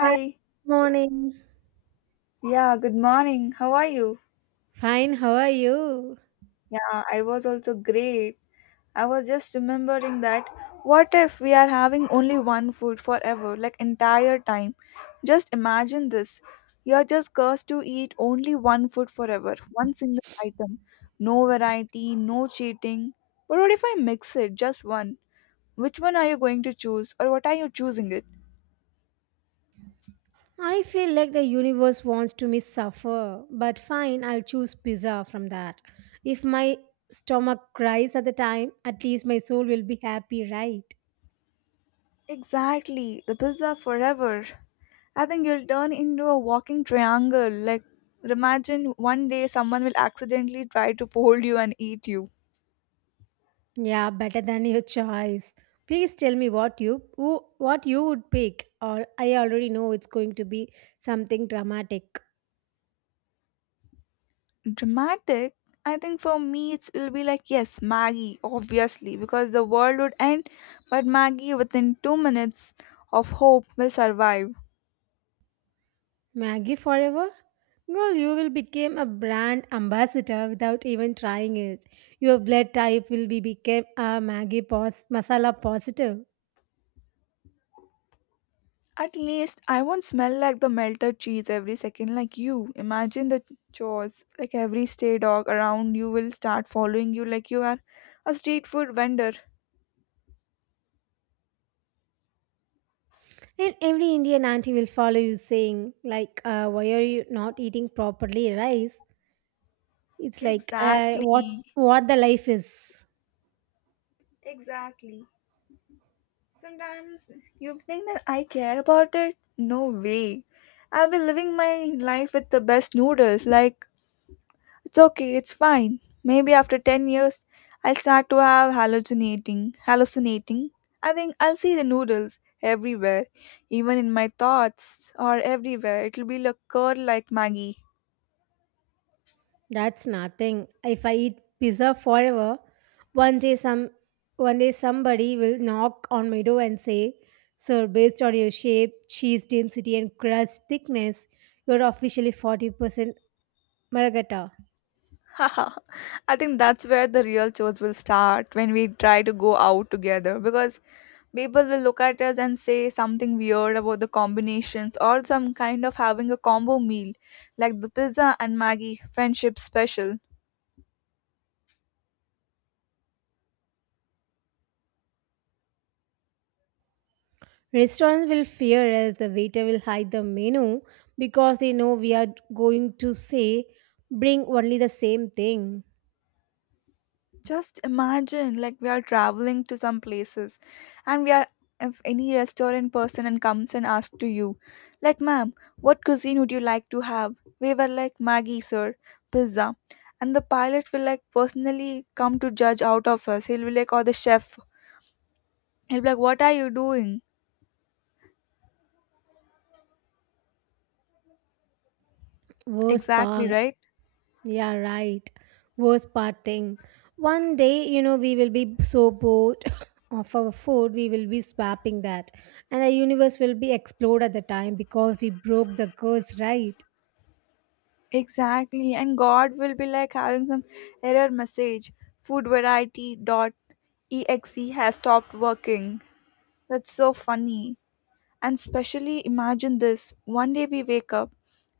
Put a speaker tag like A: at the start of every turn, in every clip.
A: Hi, morning.
B: Yeah, good morning. How are you?
A: Fine, how are you?
B: Yeah, I was also great. I was just remembering that, what if we are having only one food forever, like entire time? Just imagine this. You're just cursed to eat only one food forever, one single item. No variety, no cheating. But what if I mix it, just one? Which one are you going to choose, or what are you choosing it?
A: I feel like the universe wants to me suffer, but fine, I'll choose pizza from that. If my stomach cries at the time, at least my soul will be happy, right?
B: Exactly, the pizza forever. I think you'll turn into a walking triangle. Like, imagine one day someone will accidentally try to fold you and eat you.
A: Yeah, better than your choice. Please tell me what you would pick, or I already know it's going to be something dramatic.
B: Dramatic? I think for me, it'll be like, yes, Maggie, obviously, because the world would end, but Maggie, within 2 minutes of hope, will survive.
A: Maggie forever? Girl, you will become a brand ambassador without even trying it. Your blood type will be become a masala positive.
B: At least I won't smell like the melted cheese every second like you. Imagine the chores. Like every stray dog around you will start following you like you are a street food vendor.
A: And every Indian auntie will follow you saying, why are you not eating properly rice? It's like, what
B: Exactly.
A: the life is.
B: Exactly. Sometimes. You think that I care about it? No way. I'll be living my life with the best noodles. Like. It's okay, it's fine. Maybe after 10 years, I'll start to have hallucinating. I think I'll see the noodles everywhere, even in my thoughts or everywhere. It'll be like curl like Maggie.
A: That's nothing. If I eat pizza forever, one day some one day somebody will knock on my door and say, Sir, based on your shape, cheese density, and crust thickness, you're officially 40% margherita.
B: Haha. I think that's where the real chores will start when we try to go out together, because people will look at us and say something weird about the combinations, or some kind of having a combo meal like the pizza and Maggie friendship special.
A: Restaurants will fear us, the waiter will hide the menu because they know we are going to say, Bring only the same thing.
B: Just imagine, like we are traveling to some places, and we are if any restaurant person and comes and asks to you, like, ma'am, what cuisine would you like to have? We were like, Maggie, sir, pizza. And the pilot will like personally come to judge out of us. He'll be like, or the chef. He'll be like, what are you doing?
A: Worst
B: Exactly,
A: part.
B: right?
A: Yeah, right. Worst part thing. One day, you know, we will be so bored of our food, we will be swapping that. And the universe will be explode at the time because we broke the curse, right?
B: Exactly. And God will be like having some error message. Food variety dot exe has stopped working. That's so funny. And specially imagine this, one day we wake up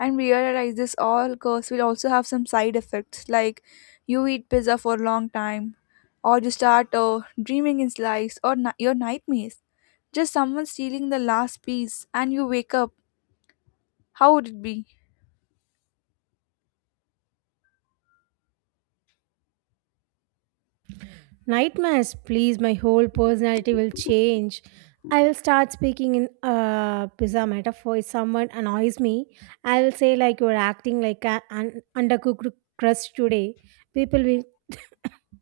B: and we realize this all curse will also have some side effects, like you eat pizza for a long time, or you start dreaming in slice, or your nightmares. Just someone stealing the last piece and you wake up. How would it be?
A: Nightmares, please, my whole personality will change. I will start speaking in pizza metaphor. If someone annoys me, I will say like you're acting like an undercooked crust today. People will,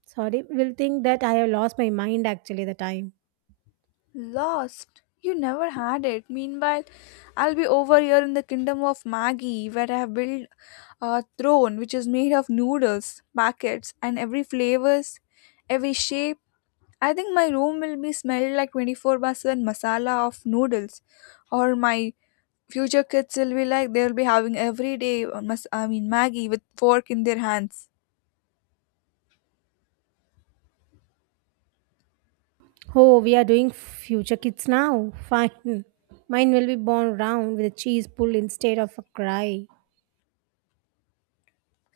A: will think that I have lost my mind actually the time.
B: Lost. You never had it. Meanwhile, I'll be over here in the kingdom of Maggie, where I have built a throne which is made of noodles, packets, and every flavors, every shape. I think my room will be smelled like 24 by 7 masala of noodles, or my future kids will be like, they'll be having every day, I mean, Maggie with fork in their hands.
A: Oh, we are doing future kids now. Fine. Mine will be born round with a cheese pull instead of a cry.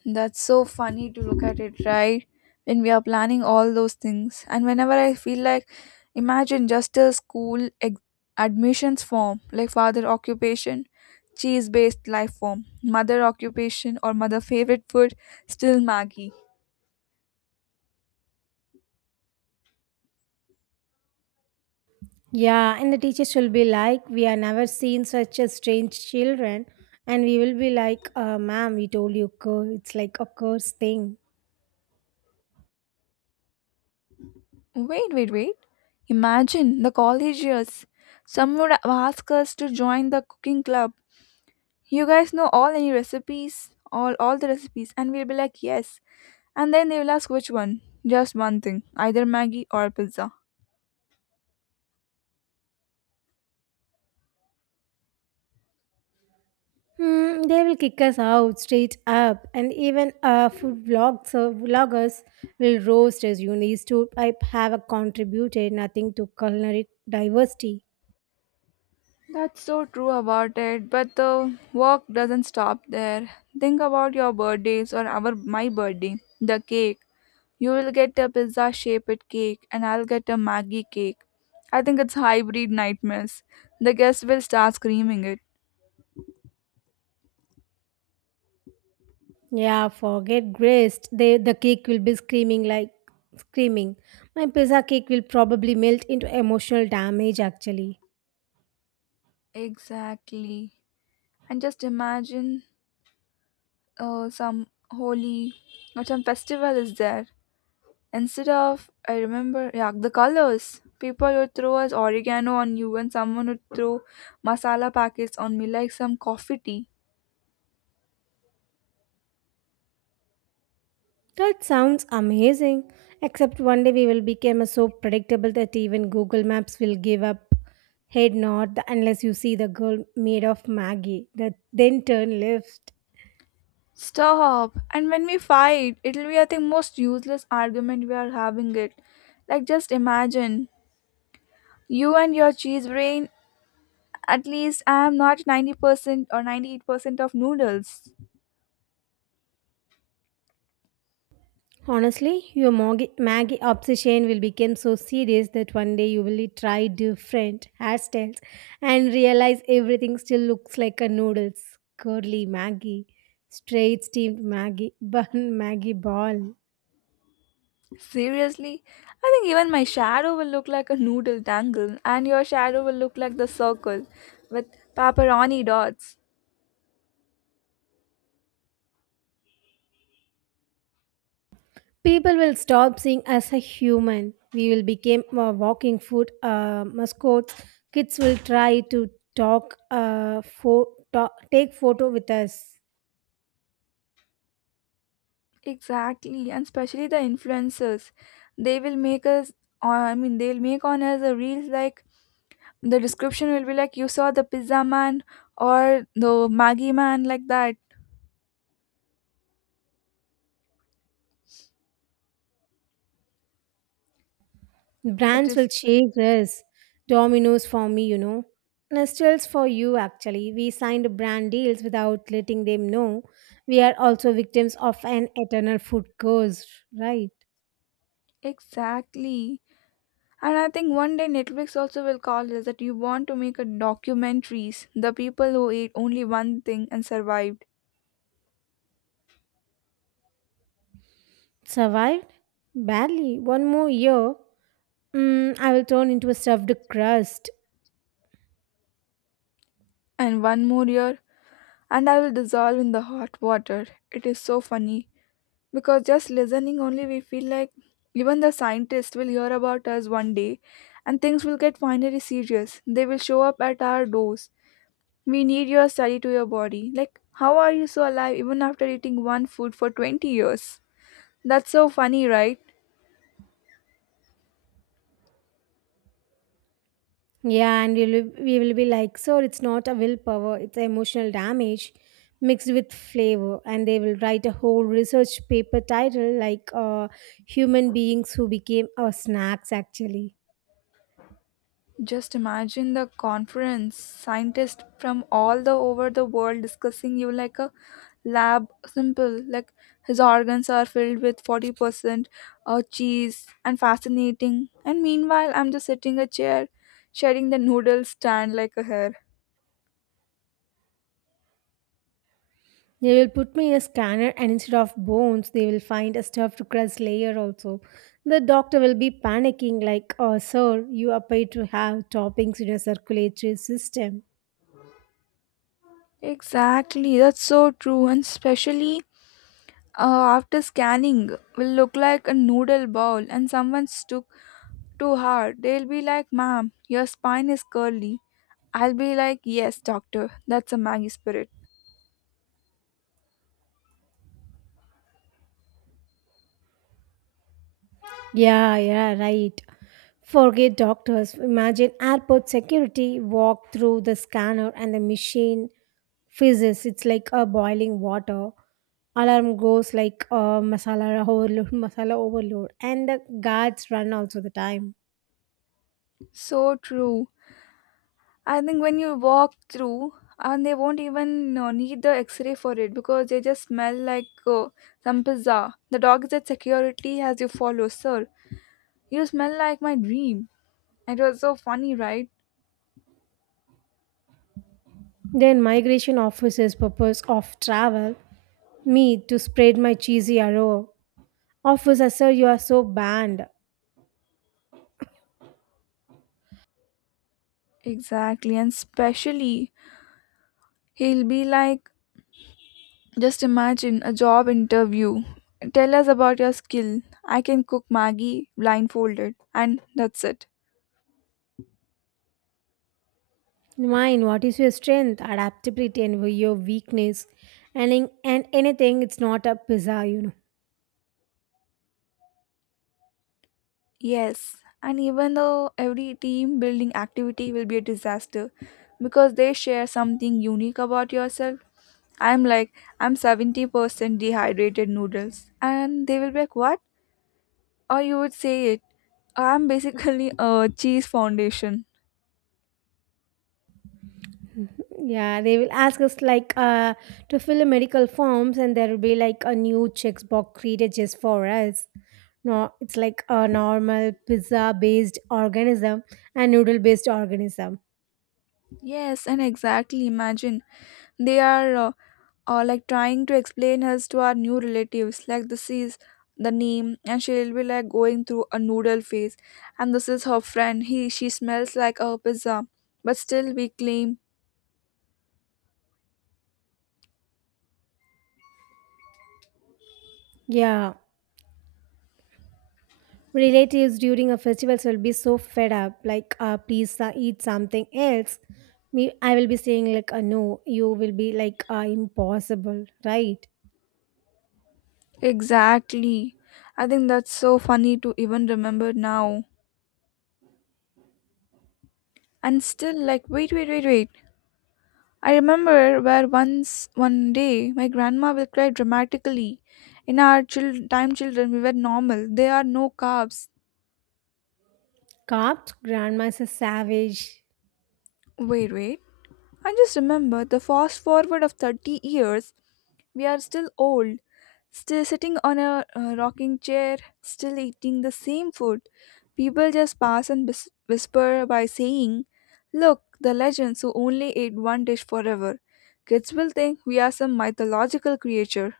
B: That's so funny to look at it, right? When we are planning all those things, and whenever I feel like, imagine just a school admissions form, like father occupation, cheese based life form, mother occupation, or mother favorite food, still Maggie.
A: Yeah, and the teachers will be like, We have never seen such a strange children. And we will be like, Ma'am, we told you, it's like a curse thing.
B: Wait, wait, wait. Imagine the college years. Someone would ask us to join the cooking club. You guys know all any recipes, all the recipes, and we'll be like yes. And then they will ask which one. Just one thing, either Maggie or pizza.
A: Hmm, they will kick us out straight up. And even food vlogs, or vloggers will roast us. You need to I have a contributed nothing to culinary diversity.
B: That's so true about it. But the work doesn't stop there. Think about your birthdays or our my birthday. The cake. You'll get a pizza shaped cake, and I'll get a Maggie cake. I think it's hybrid nightmares. The guests will start screaming it.
A: Yeah, forget grist. The cake will be screaming like screaming. My pizza cake will probably melt into emotional damage actually.
B: Exactly. And just imagine some holy or some festival is there. Instead of, I remember, yeah, the colors. People would throw us oregano on you, and someone would throw masala packets on me like some coffee tea.
A: That sounds amazing. Except one day we will become so predictable that even Google Maps will give up head nod unless you see the girl made of Maggie that then turn left.
B: Stop. And when we fight, it'll be, I think, most useless argument we are having it. Like, just imagine you and your cheese brain. At least I am not 90% or 98% of noodles.
A: Honestly, your Maggie obsession will become so serious that one day you will try different hairstyles and realize everything still looks like a noodles. Curly Maggie, straight steamed Maggie, bun Maggie ball.
B: Seriously? I think even my shadow will look like a noodle dangle, and your shadow will look like the circle with pepperoni dots.
A: People will stop seeing us a human. We will become a walking food mascots. Kids will try to talk, take photo with us.
B: Exactly, and especially the influencers. They will make us, I mean, they'll make on us a reels, like the description will be like you saw the pizza man or the Maggie man like that. It
A: Brands will
B: is.
A: chase us. Dominoes for me, you know. Nestles for you, actually. We signed brand deals without letting them know. We are also victims of an eternal food curse, right?
B: Exactly. And I think one day Netflix also will call this, that you want to make a documentaries, the people who ate only one thing and survived.
A: Survived? Badly. One more year, I will turn into a stuffed crust.
B: And one more year, and I will dissolve in the hot water. It is so funny, because just listening only we feel like even the scientists will hear about us one day, and things will get finally serious. They will show up at our doors. We need your study to your body. Like, how are you so alive even after eating one food for 20 years? That's so funny, right?
A: Yeah, we will be like, so it's not a willpower, it's emotional damage mixed with flavor. And they will write a whole research paper title like Human Beings Who Became Our Snacks, actually.
B: Just imagine the conference, scientists from all the over the world discussing you like a lab simple, like his organs are filled with 40% cheese and fascinating. And meanwhile, I'm just sitting a chair, sharing the noodle stand like a hair.
A: They will put me in a scanner, and instead of bones, they will find a stuffed crust layer also. The doctor will be panicking, like, oh, sir, you are paid to have toppings in your circulatory system.
B: Exactly, that's so true, and especially after scanning will look like a noodle bowl and someone took too hard. They'll be like, ma'am, your spine is curly. I'll be like, yes, doctor, that's a Maggie spirit.
A: Yeah, yeah, right. Forget doctors. Imagine airport security walk through the scanner and the machine fizzes. It's like a boiling water. Alarm goes like a masala overload, and the guards run also the time.
B: So true. I think when you walk through, and they won't even need the x-ray for it, because they just smell like some pizza. The dog is at security as you follow, sir. You smell like my dream. It was so funny, right?
A: Then migration officers' purpose of travel, me to spread my cheesy arrow. Officer, sir, you are so banned.
B: Exactly, and specially he'll be like, just imagine a job interview. Tell us about your skill. I can cook Maggie blindfolded. And that's it.
A: Mine, what is your strength, adaptability, and your weakness, and anything, it's not a pizza, you know.
B: Yes. And even though every team building activity will be a disaster, because they share something unique about yourself. I'm like, I'm 70% dehydrated noodles. And they will be like, what? Or you would say it. I'm basically a cheese foundation.
A: Yeah, they will ask us like to fill the medical forms, and there will be like a new checkbox created just for us. No, it's like a normal pizza-based organism and noodle-based organism.
B: Yes, and exactly. Imagine they are or like trying to explain hers to our new relatives, like this is the name and she'll be like going through a noodle phase, and this is her friend, he she smells like a pizza, but still we claim.
A: Yeah. Relatives during a festival will be so fed up like please eat something else. Me, I will be saying like no. You will be like impossible, right?
B: Exactly. I think that's so funny to even remember now. And still, like, wait, wait, wait, wait, I remember where once one day my grandma will cry dramatically in our time, children we were normal, there are no carbs.
A: Cops, grandma's a savage.
B: Wait, wait. And just remember the fast forward of 30 years, we are still old, still sitting on a rocking chair, still eating the same food. People just pass and whisper by saying, look, the legends who only ate one dish forever. Kids will think we are some mythological creature.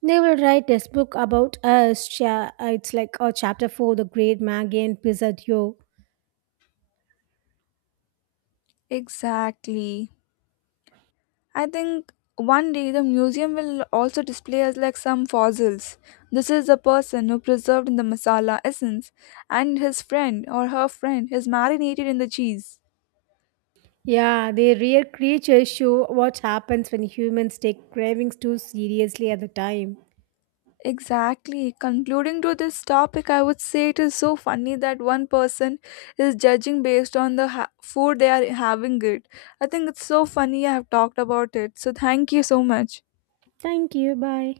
A: They will write this book about us it's like chapter 4, the great Maggie and Pizzadio.
B: Exactly. I think one day the museum will also display us like some fossils. This is the person who preserved in the masala essence, and his friend or her friend is marinated in the cheese.
A: Yeah, their rare creatures show what happens when humans take cravings too seriously at the time.
B: Exactly. Concluding to this topic, I would say it is so funny that one person is judging based on the food they are having it. I think it's so funny I have talked about it. So thank you so much.
A: Thank you, bye.